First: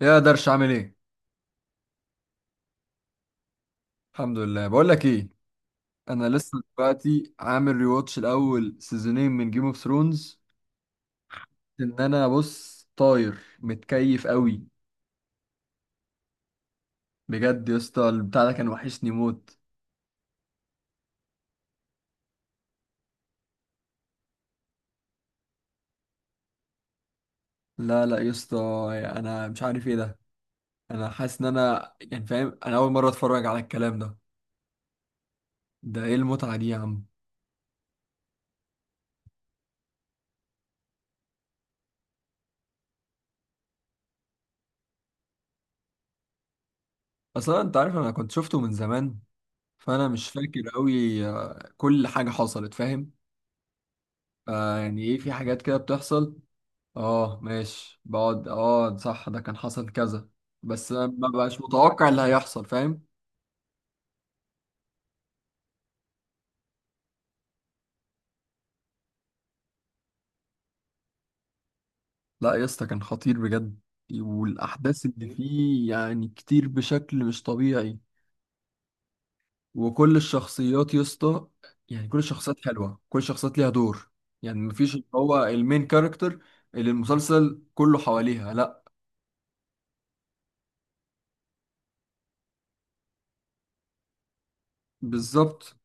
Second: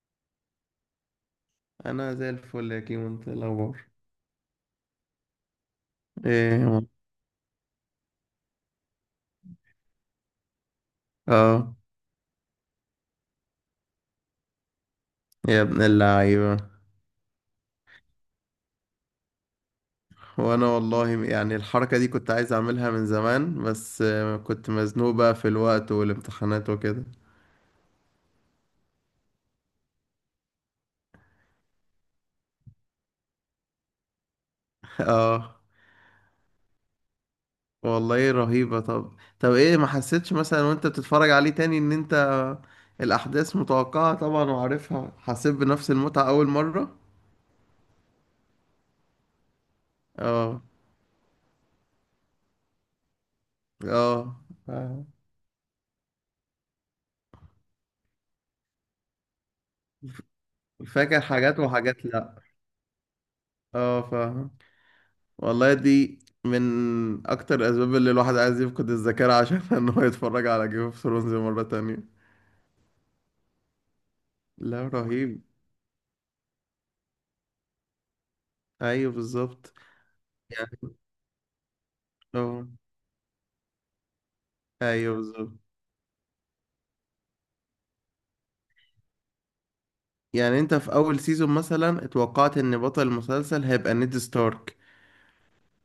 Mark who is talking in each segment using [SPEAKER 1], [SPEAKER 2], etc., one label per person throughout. [SPEAKER 1] يا درش، عامل ايه؟
[SPEAKER 2] انا زي الفل يا كيمو، انت إيه الاخبار؟
[SPEAKER 1] الحمد لله. بقول لك ايه، انا لسه
[SPEAKER 2] ايه.
[SPEAKER 1] دلوقتي عامل ريواتش الاول سيزونين من جيم اوف ثرونز.
[SPEAKER 2] اه.
[SPEAKER 1] ان انا بص طاير متكيف قوي.
[SPEAKER 2] يا ابن اللعيبه.
[SPEAKER 1] بجد يا اسطى، البتاع ده كان وحشني موت.
[SPEAKER 2] وانا والله يعني الحركه دي كنت عايز اعملها من زمان، بس كنت مزنوق بقى في الوقت والامتحانات وكده.
[SPEAKER 1] لا لا يا اسطى، انا مش عارف ايه ده. انا حاسس ان انا يعني فاهم، انا اول مره اتفرج على الكلام ده.
[SPEAKER 2] اه.
[SPEAKER 1] ده ايه المتعه دي يا عم؟
[SPEAKER 2] والله رهيبه. طب. طب ايه، ما حسيتش مثلا وانت بتتفرج عليه تاني ان انت الاحداث متوقعه طبعا وعارفها حسيت بنفس المتعه اول مره؟
[SPEAKER 1] اصلا انت عارف انا كنت شفته من زمان، فانا مش
[SPEAKER 2] اه.
[SPEAKER 1] فاكر قوي كل حاجه حصلت، فاهم؟
[SPEAKER 2] اه
[SPEAKER 1] آه يعني
[SPEAKER 2] فاهم.
[SPEAKER 1] ايه، في حاجات كده بتحصل. اه ماشي، بقعد، اه صح، ده كان حصل كذا. بس أنا
[SPEAKER 2] فاكر
[SPEAKER 1] ما
[SPEAKER 2] حاجات
[SPEAKER 1] بقاش
[SPEAKER 2] وحاجات
[SPEAKER 1] متوقع اللي
[SPEAKER 2] لا.
[SPEAKER 1] هيحصل، فاهم؟
[SPEAKER 2] اه فاهم. والله دي من اكتر الاسباب اللي الواحد عايز يفقد الذاكره عشان ان هو يتفرج على جيم اوف ثرونز مره تانية.
[SPEAKER 1] لا يا اسطى، كان خطير بجد.
[SPEAKER 2] لا
[SPEAKER 1] والاحداث اللي
[SPEAKER 2] رهيب.
[SPEAKER 1] فيه يعني كتير بشكل مش طبيعي.
[SPEAKER 2] ايوه بالظبط.
[SPEAKER 1] وكل
[SPEAKER 2] يعني
[SPEAKER 1] الشخصيات يا اسطى، يعني كل الشخصيات
[SPEAKER 2] لو.
[SPEAKER 1] حلوه، كل الشخصيات ليها دور. يعني مفيش اللي
[SPEAKER 2] ايوه
[SPEAKER 1] هو
[SPEAKER 2] بالظبط.
[SPEAKER 1] المين كاركتر اللي المسلسل كله حواليها. لا،
[SPEAKER 2] يعني انت في اول سيزون مثلا اتوقعت ان بطل المسلسل هيبقى نيد ستارك،
[SPEAKER 1] بالظبط.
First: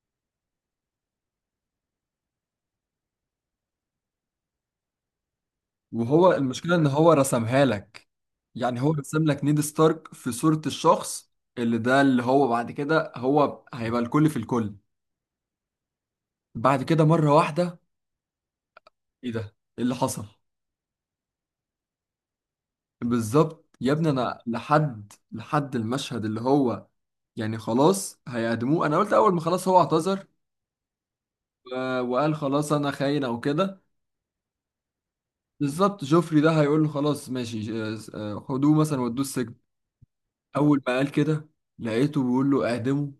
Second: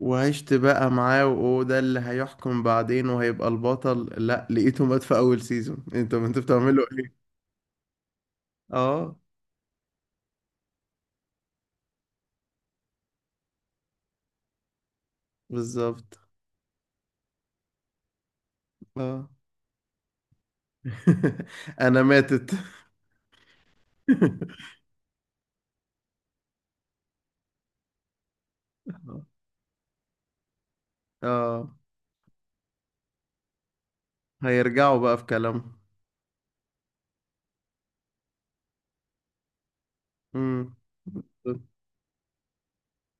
[SPEAKER 2] وعشت بقى معاه وهو ده اللي هيحكم بعدين وهيبقى البطل، لا لقيته مات في اول سيزون، انت
[SPEAKER 1] وهو
[SPEAKER 2] انت
[SPEAKER 1] المشكلة
[SPEAKER 2] بتعمله
[SPEAKER 1] ان هو
[SPEAKER 2] ايه؟
[SPEAKER 1] رسمها لك، يعني هو
[SPEAKER 2] اه
[SPEAKER 1] رسم لك نيد ستارك في صورة الشخص اللي، ده اللي هو بعد كده هو هيبقى الكل في الكل.
[SPEAKER 2] بالظبط.
[SPEAKER 1] بعد كده مرة واحدة،
[SPEAKER 2] اه.
[SPEAKER 1] ايه ده؟ ايه اللي حصل؟
[SPEAKER 2] انا ماتت.
[SPEAKER 1] بالظبط يا ابني. انا لحد المشهد اللي هو يعني خلاص هيعدموه، انا قلت اول ما خلاص هو اعتذر
[SPEAKER 2] اه.
[SPEAKER 1] وقال خلاص انا خاين او كده.
[SPEAKER 2] هيرجعوا بقى في كلامهم.
[SPEAKER 1] بالظبط، جوفري ده هيقول له خلاص ماشي، خدوه مثلا ودوه السجن.
[SPEAKER 2] امم.
[SPEAKER 1] اول ما قال كده، لقيته بيقول له اعدمه.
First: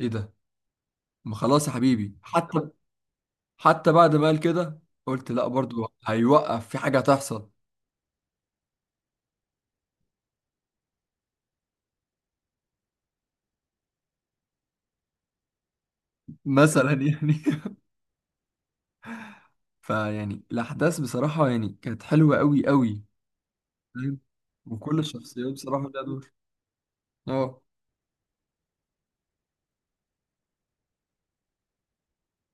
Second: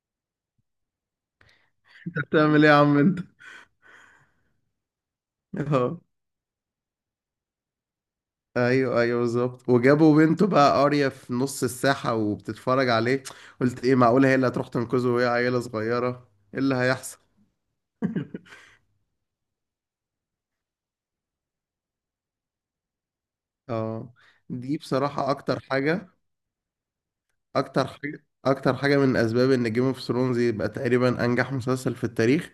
[SPEAKER 1] ايه ده؟ ما خلاص يا حبيبي.
[SPEAKER 2] انت بتعمل
[SPEAKER 1] حتى،
[SPEAKER 2] ايه يا عم انت؟
[SPEAKER 1] حتى بعد ما قال كده، قلت لا برضو،
[SPEAKER 2] اه.
[SPEAKER 1] هيوقف في حاجة هتحصل.
[SPEAKER 2] ايوه ايوه بالظبط. وجابوا بنته بقى قارية في نص الساحة وبتتفرج عليه. قلت ايه، معقولة هي اللي هتروح تنقذه وهي عيلة صغيرة؟ ايه اللي
[SPEAKER 1] مثلا
[SPEAKER 2] هيحصل.
[SPEAKER 1] يعني فيعني الأحداث بصراحة يعني كانت حلوة أوي أوي.
[SPEAKER 2] اه.
[SPEAKER 1] فاهم؟
[SPEAKER 2] دي
[SPEAKER 1] وكل
[SPEAKER 2] بصراحة
[SPEAKER 1] الشخصيات بصراحة ليها دور. اه،
[SPEAKER 2] اكتر حاجة من اسباب ان جيم اوف ثرونز يبقى تقريبا انجح مسلسل في التاريخ،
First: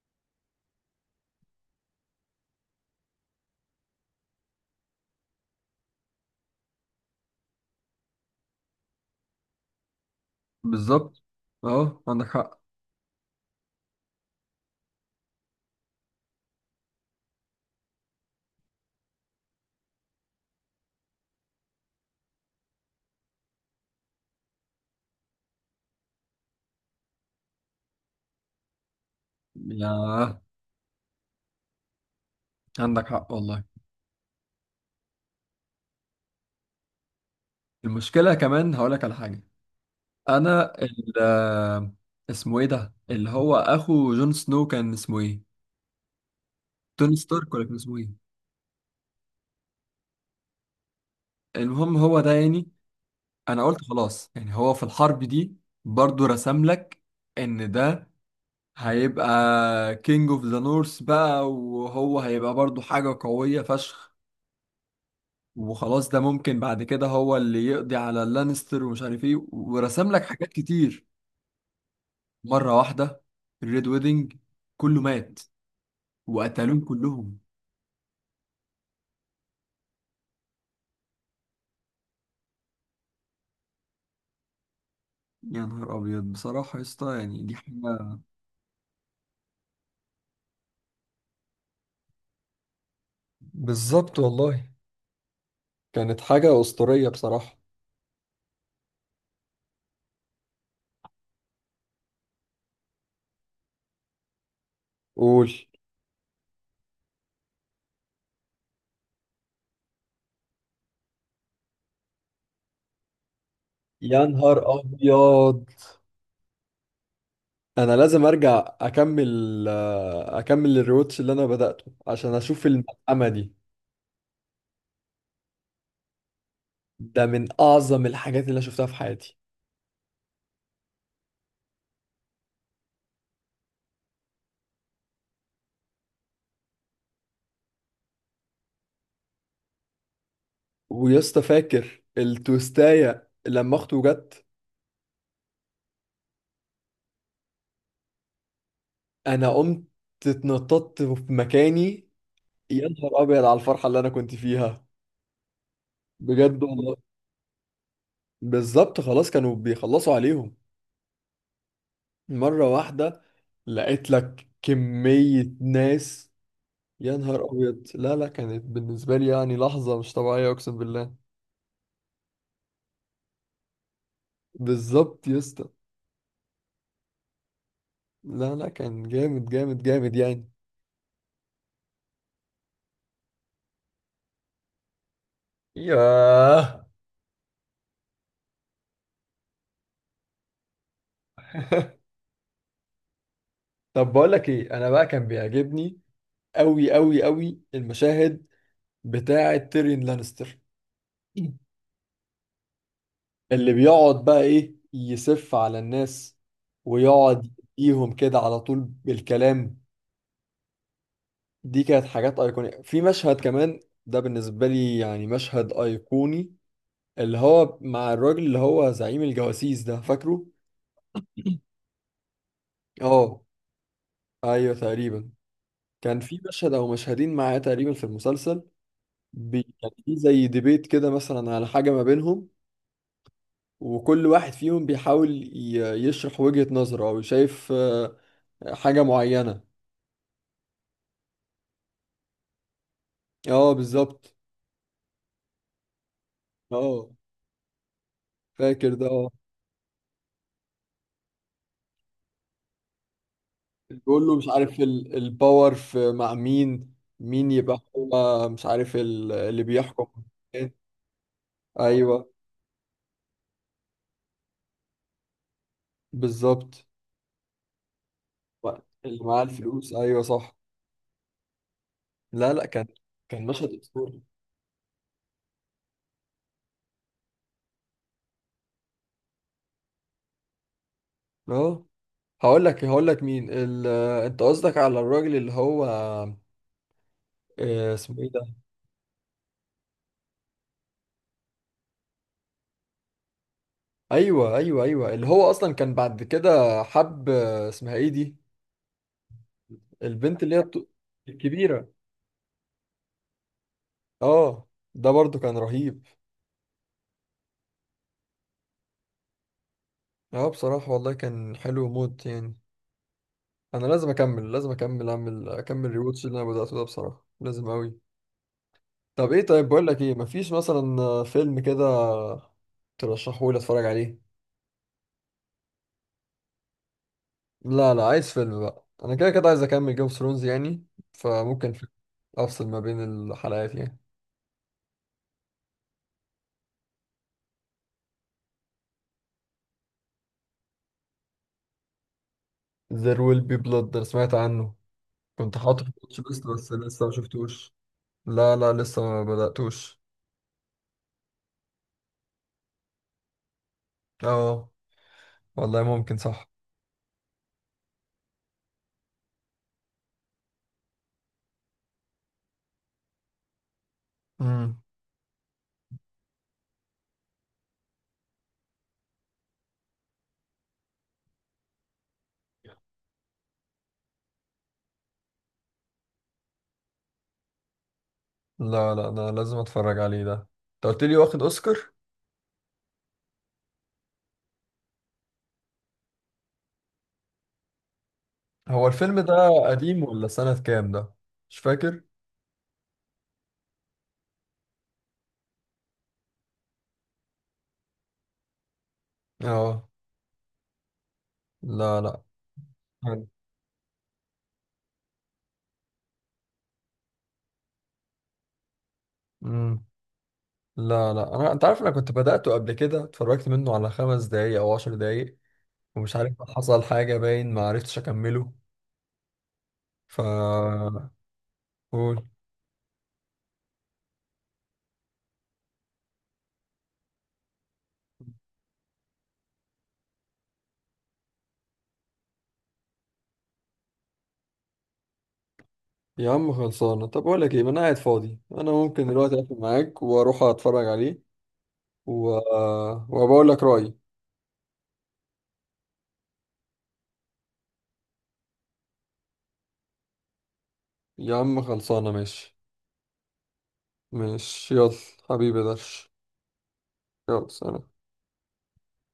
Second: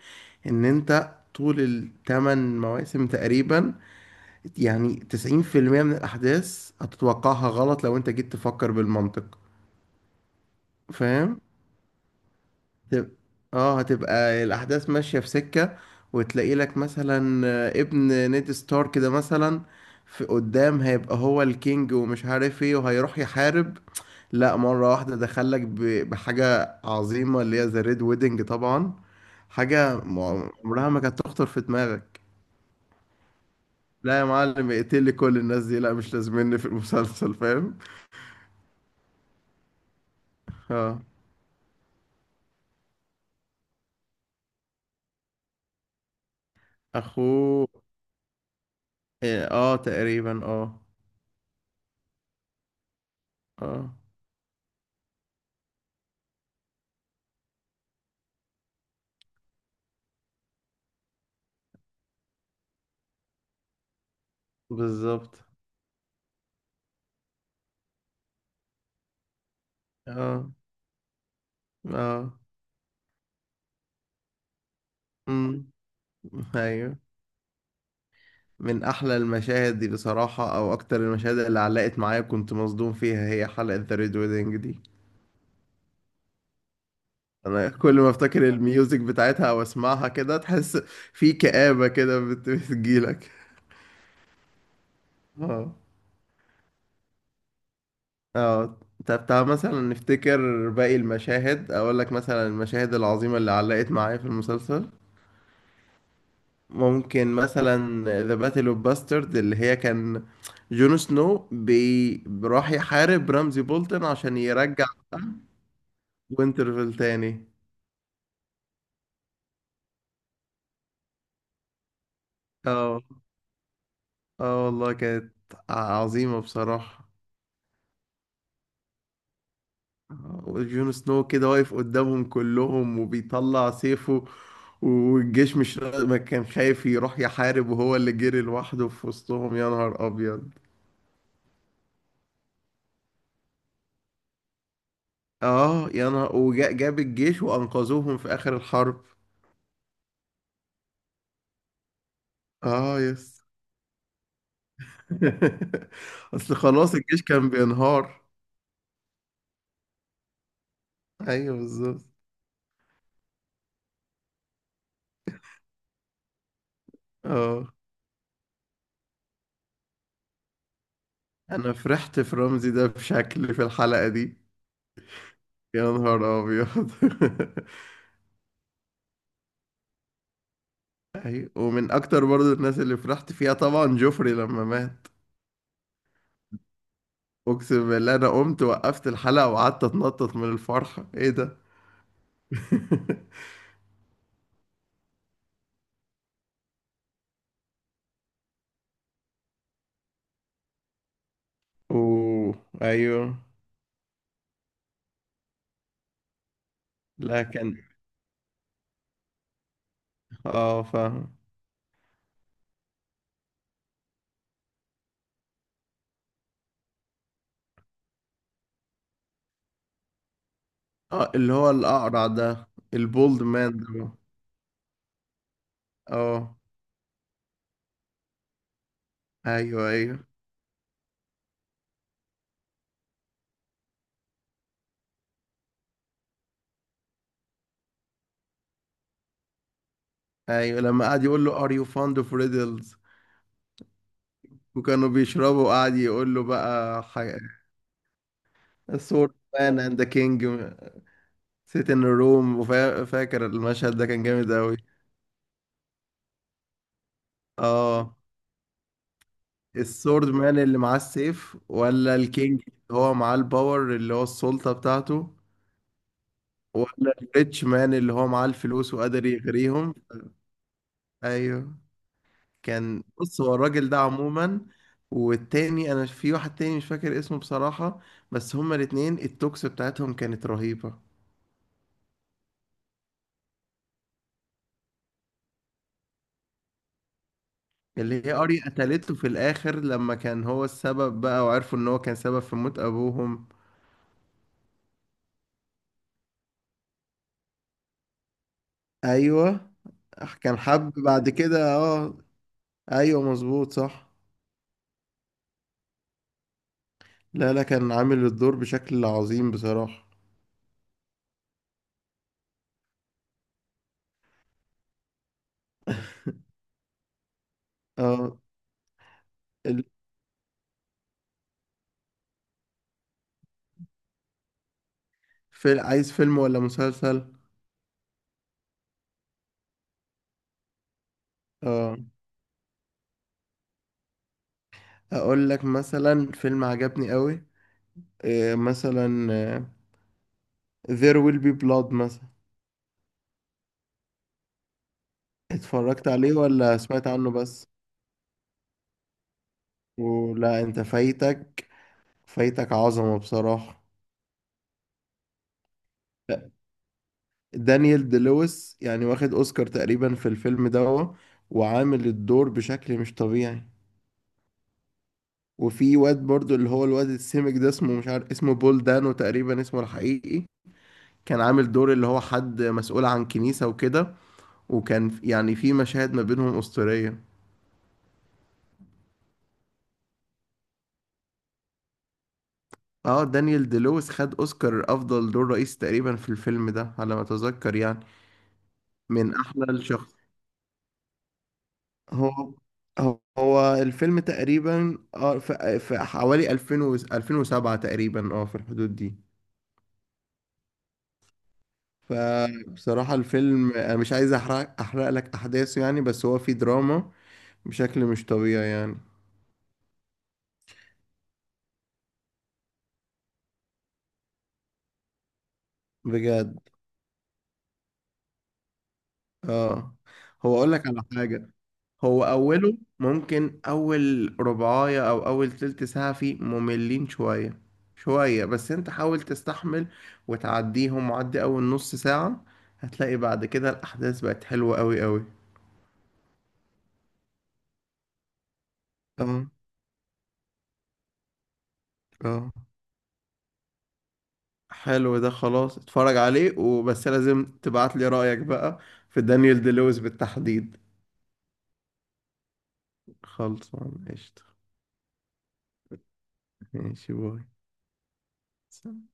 [SPEAKER 2] ان انت طول الثمان مواسم تقريبا يعني 90% من الأحداث هتتوقعها غلط لو أنت جيت تفكر بالمنطق.
[SPEAKER 1] بالظبط.
[SPEAKER 2] فاهم؟
[SPEAKER 1] اه عندك حق.
[SPEAKER 2] هتب- اه هتبقى الأحداث ماشية في سكة، وتلاقي لك مثلا ابن نيد ستارك كده مثلا في قدام هيبقى هو الكينج ومش عارف ايه وهيروح يحارب، لا مرة واحدة دخلك بحاجة عظيمة اللي هي ذا ريد ويدنج طبعا. حاجة
[SPEAKER 1] يا
[SPEAKER 2] عمرها ما كانت تخطر في دماغك.
[SPEAKER 1] عندك حق والله.
[SPEAKER 2] لا يا معلم، اقتلي كل الناس دي، لا مش لازمني في المسلسل. فاهم؟
[SPEAKER 1] المشكلة كمان هقولك على حاجة. أنا
[SPEAKER 2] اه.
[SPEAKER 1] ال آه، اسمه ايه ده اللي هو أخو جون سنو، كان اسمه ايه؟ توني ستارك ولا
[SPEAKER 2] اخوه.
[SPEAKER 1] كان اسمه ايه؟
[SPEAKER 2] إيه، اه تقريبا اه.
[SPEAKER 1] المهم هو ده، يعني انا قلت
[SPEAKER 2] اه
[SPEAKER 1] خلاص يعني هو في الحرب دي برضو رسم لك ان ده هيبقى كينج اوف ذا نورث بقى، وهو هيبقى برضو حاجة قوية فشخ.
[SPEAKER 2] بالظبط.
[SPEAKER 1] وخلاص ده ممكن بعد كده هو اللي يقضي على اللانستر ومش عارف ايه، ورسم لك حاجات
[SPEAKER 2] اه.
[SPEAKER 1] كتير.
[SPEAKER 2] اه.
[SPEAKER 1] مرة واحدة الريد ويدنج، كله مات
[SPEAKER 2] امم.
[SPEAKER 1] وقتلوهم
[SPEAKER 2] ايوه.
[SPEAKER 1] كلهم.
[SPEAKER 2] من احلى المشاهد دي بصراحة، او اكتر المشاهد اللي علقت معايا كنت مصدوم فيها، هي حلقة ذا ريد ويدنج دي.
[SPEAKER 1] يا نهار ابيض بصراحة يا اسطى، يعني دي
[SPEAKER 2] انا كل ما
[SPEAKER 1] حاجة.
[SPEAKER 2] افتكر الميوزك بتاعتها او اسمعها كده تحس في كآبة كده بتجيلك.
[SPEAKER 1] بالظبط والله،
[SPEAKER 2] اه.
[SPEAKER 1] كانت حاجة أسطورية بصراحة.
[SPEAKER 2] اه. طب تعال مثلا نفتكر باقي المشاهد، اقول لك مثلا المشاهد العظيمة اللي علقت معايا في المسلسل.
[SPEAKER 1] قول.
[SPEAKER 2] ممكن مثلا ذا باتل اوف باسترد اللي هي كان جون سنو راح يحارب رمزي بولتن
[SPEAKER 1] يا
[SPEAKER 2] عشان
[SPEAKER 1] نهار
[SPEAKER 2] يرجع
[SPEAKER 1] أبيض،
[SPEAKER 2] وينترفيل تاني.
[SPEAKER 1] انا لازم ارجع اكمل الريوتش اللي انا بدأته عشان اشوف
[SPEAKER 2] اه.
[SPEAKER 1] الملحمة دي.
[SPEAKER 2] اه والله كانت عظيمة بصراحة.
[SPEAKER 1] ده من اعظم الحاجات اللي أنا شفتها في حياتي.
[SPEAKER 2] وجون سنو كده واقف قدامهم كلهم وبيطلع سيفه، والجيش مش را- ما كان خايف يروح يحارب وهو اللي جري لوحده في وسطهم. يا نهار ابيض.
[SPEAKER 1] ويسطا، فاكر التوستاية لما اخته جت؟
[SPEAKER 2] اه يا نهار، وجاب الجيش وانقذوهم في اخر الحرب.
[SPEAKER 1] انا قمت اتنططت في مكاني، يا
[SPEAKER 2] اه
[SPEAKER 1] نهار
[SPEAKER 2] يس.
[SPEAKER 1] ابيض على الفرحة اللي انا كنت فيها.
[SPEAKER 2] اصل
[SPEAKER 1] بجد
[SPEAKER 2] خلاص
[SPEAKER 1] والله.
[SPEAKER 2] الجيش كان بينهار.
[SPEAKER 1] بالظبط، خلاص كانوا بيخلصوا عليهم.
[SPEAKER 2] ايوه بالظبط.
[SPEAKER 1] مرة واحدة لقيت لك كمية ناس. يا نهار
[SPEAKER 2] اه.
[SPEAKER 1] أبيض، لا لا، كانت بالنسبة لي يعني لحظة مش طبيعية أقسم بالله.
[SPEAKER 2] انا فرحت في رمزي ده بشكل في الحلقة دي.
[SPEAKER 1] بالظبط يا اسطى.
[SPEAKER 2] يا نهار ابيض.
[SPEAKER 1] لا لا، كان جامد جامد جامد يعني.
[SPEAKER 2] ايوه، ومن اكتر برضو الناس اللي فرحت فيها طبعا جوفري لما مات.
[SPEAKER 1] ياه.
[SPEAKER 2] اقسم بالله انا قمت وقفت الحلقة وقعدت اتنطط من الفرحة، ايه ده.
[SPEAKER 1] طب بقول لك ايه، انا بقى كان بيعجبني قوي قوي قوي المشاهد بتاعه تيريون لانستر،
[SPEAKER 2] اوه. ايوه.
[SPEAKER 1] اللي بيقعد بقى ايه يسف على الناس،
[SPEAKER 2] لا
[SPEAKER 1] ويقعد
[SPEAKER 2] كان.
[SPEAKER 1] يديهم كده على طول بالكلام.
[SPEAKER 2] اه فاهم.
[SPEAKER 1] دي كانت حاجات ايقونية. في مشهد كمان ده بالنسبة لي يعني مشهد ايقوني، اللي هو مع الراجل اللي هو زعيم الجواسيس ده، فاكره؟
[SPEAKER 2] اه اللي هو الاقرع ده،
[SPEAKER 1] اه،
[SPEAKER 2] البولد مان ده.
[SPEAKER 1] ايوه تقريبا. كان في
[SPEAKER 2] اه
[SPEAKER 1] مشهد او مشهدين معاه تقريبا في المسلسل.
[SPEAKER 2] ايوه
[SPEAKER 1] يعني في
[SPEAKER 2] ايوه
[SPEAKER 1] زي ديبيت كده مثلا على حاجه ما بينهم، وكل واحد فيهم بيحاول ي... يشرح وجهه نظره او شايف حاجه معينه.
[SPEAKER 2] ايوه. لما قعد يقول له ار يو فاند اوف ريدلز،
[SPEAKER 1] اه بالظبط.
[SPEAKER 2] وكانوا بيشربوا وقعد يقول له بقى
[SPEAKER 1] اه فاكر ده، اه.
[SPEAKER 2] سورد مان اند ذا كينج سيت ان روم. وفاكر المشهد ده
[SPEAKER 1] بيقول
[SPEAKER 2] كان
[SPEAKER 1] له مش
[SPEAKER 2] جامد قوي.
[SPEAKER 1] عارف الباور في مع مين، مين يبقى
[SPEAKER 2] اه.
[SPEAKER 1] هو، مش عارف اللي بيحكم.
[SPEAKER 2] السورد مان اللي معاه السيف، ولا
[SPEAKER 1] ايوه
[SPEAKER 2] الكينج اللي هو معاه الباور اللي هو السلطة بتاعته،
[SPEAKER 1] بالظبط.
[SPEAKER 2] ولا الريتش مان اللي هو معاه الفلوس
[SPEAKER 1] اللي
[SPEAKER 2] وقادر
[SPEAKER 1] معاه الفلوس،
[SPEAKER 2] يغريهم.
[SPEAKER 1] ايوه صح.
[SPEAKER 2] ايوه
[SPEAKER 1] لا لا، كان،
[SPEAKER 2] كان. بص
[SPEAKER 1] كان
[SPEAKER 2] هو
[SPEAKER 1] مشهد
[SPEAKER 2] الراجل ده
[SPEAKER 1] اسطوري.
[SPEAKER 2] عموما، والتاني انا في واحد تاني مش فاكر اسمه بصراحة، بس هما الاتنين التوكس بتاعتهم كانت رهيبة.
[SPEAKER 1] اه، هقول لك مين انت قصدك على الراجل اللي هو، اسمه
[SPEAKER 2] اللي
[SPEAKER 1] ايه
[SPEAKER 2] هي
[SPEAKER 1] ده؟
[SPEAKER 2] اري قتلته في الاخر لما كان هو السبب بقى وعرفوا ان هو كان سبب في موت ابوهم.
[SPEAKER 1] ايوه ايوه ايوه، اللي هو اصلا كان بعد كده حب، اسمها ايه دي،
[SPEAKER 2] ايوه
[SPEAKER 1] البنت اللي هي
[SPEAKER 2] كان حب بعد كده
[SPEAKER 1] الكبيره.
[SPEAKER 2] اه. ايوه مظبوط صح.
[SPEAKER 1] اه، ده برضو كان رهيب.
[SPEAKER 2] لا لا كان عامل الدور بشكل عظيم بصراحة.
[SPEAKER 1] اه بصراحه والله كان حلو موت يعني. انا لازم اكمل لازم اكمل اعمل اكمل ريوتش اللي انا بداته ده بصراحه، لازم قوي.
[SPEAKER 2] اه
[SPEAKER 1] طب ايه، طيب
[SPEAKER 2] ال-
[SPEAKER 1] بقول لك ايه، مفيش مثلا فيلم كده ترشحه لي اتفرج عليه؟
[SPEAKER 2] في عايز فيلم ولا مسلسل؟
[SPEAKER 1] لا لا، عايز فيلم بقى، انا كده كده عايز اكمل جيم اوف ثرونز يعني، فممكن فيلم
[SPEAKER 2] اه.
[SPEAKER 1] افصل ما بين الحلقات يعني.
[SPEAKER 2] اقول لك مثلا فيلم عجبني قوي. إيه مثلا There Will Be Blood مثلا.
[SPEAKER 1] There Will Be Blood، انا سمعت عنه. كنت حاطه في
[SPEAKER 2] اتفرجت
[SPEAKER 1] الواتش
[SPEAKER 2] عليه
[SPEAKER 1] ليست بس
[SPEAKER 2] ولا
[SPEAKER 1] لسه
[SPEAKER 2] سمعت
[SPEAKER 1] ما
[SPEAKER 2] عنه بس؟
[SPEAKER 1] شفتوش. لا لا، لسه ما بدأتوش.
[SPEAKER 2] ولا انت فايتك، فايتك عظمة بصراحة.
[SPEAKER 1] اه والله، ممكن صح.
[SPEAKER 2] لا، دانيال دي لويس يعني واخد اوسكار تقريبا في الفيلم ده، وعامل الدور بشكل مش طبيعي.
[SPEAKER 1] امم.
[SPEAKER 2] وفي واد برضو اللي هو الواد السمك ده اسمه مش عارف اسمه بول دانو تقريبا اسمه الحقيقي، كان عامل دور اللي هو حد مسؤول عن كنيسة وكده، وكان يعني في مشاهد ما بينهم أسطورية.
[SPEAKER 1] لا لا، انا لازم اتفرج عليه ده، انت قلت لي واخد اوسكار.
[SPEAKER 2] اه دانيال دي لويس خد اوسكار افضل دور رئيسي تقريبا في الفيلم ده على ما اتذكر يعني.
[SPEAKER 1] هو الفيلم
[SPEAKER 2] من
[SPEAKER 1] ده
[SPEAKER 2] احلى
[SPEAKER 1] قديم
[SPEAKER 2] الشخص.
[SPEAKER 1] ولا سنة كام ده؟ مش فاكر.
[SPEAKER 2] هو هو الفيلم تقريبا في حوالي 2000 و 2007 تقريبا، اه في الحدود دي.
[SPEAKER 1] اه. لا لا،
[SPEAKER 2] فبصراحة
[SPEAKER 1] حلو.
[SPEAKER 2] الفيلم انا مش عايز احرق لك احداثه يعني، بس هو فيه دراما بشكل مش طبيعي يعني.
[SPEAKER 1] مم. لا لا، انت عارف، انا كنت بدأته قبل كده، اتفرجت منه على 5 دقايق او 10 دقايق، ومش عارف
[SPEAKER 2] بجد.
[SPEAKER 1] حصل حاجة باين ما عرفتش اكمله.
[SPEAKER 2] اه.
[SPEAKER 1] ف
[SPEAKER 2] هو اقول لك على حاجة.
[SPEAKER 1] قول.
[SPEAKER 2] هو أوله ممكن أول ربعاية أو أول تلت ساعة فيه مملين شوية شوية، بس أنت حاول تستحمل وتعديهم، وعدي أول نص ساعة هتلاقي بعد كده الأحداث بقت حلوة أوي أوي.
[SPEAKER 1] يا عم خلصانة. طب أقول لك إيه، ما أنا قاعد فاضي، أنا ممكن دلوقتي
[SPEAKER 2] اه.
[SPEAKER 1] أقفل معاك وأروح أتفرج عليه و...
[SPEAKER 2] اه.
[SPEAKER 1] وبقول لك رأيي.
[SPEAKER 2] حلو ده خلاص، اتفرج عليه وبس لازم تبعت لي رأيك بقى في دانيال دي لويس بالتحديد.
[SPEAKER 1] يا عم خلصانة، ماشي.
[SPEAKER 2] خلصان قشطة.
[SPEAKER 1] ماشي يلا، حبيبي درش.
[SPEAKER 2] ماشي باي.
[SPEAKER 1] يلا سلام.
[SPEAKER 2] سلام.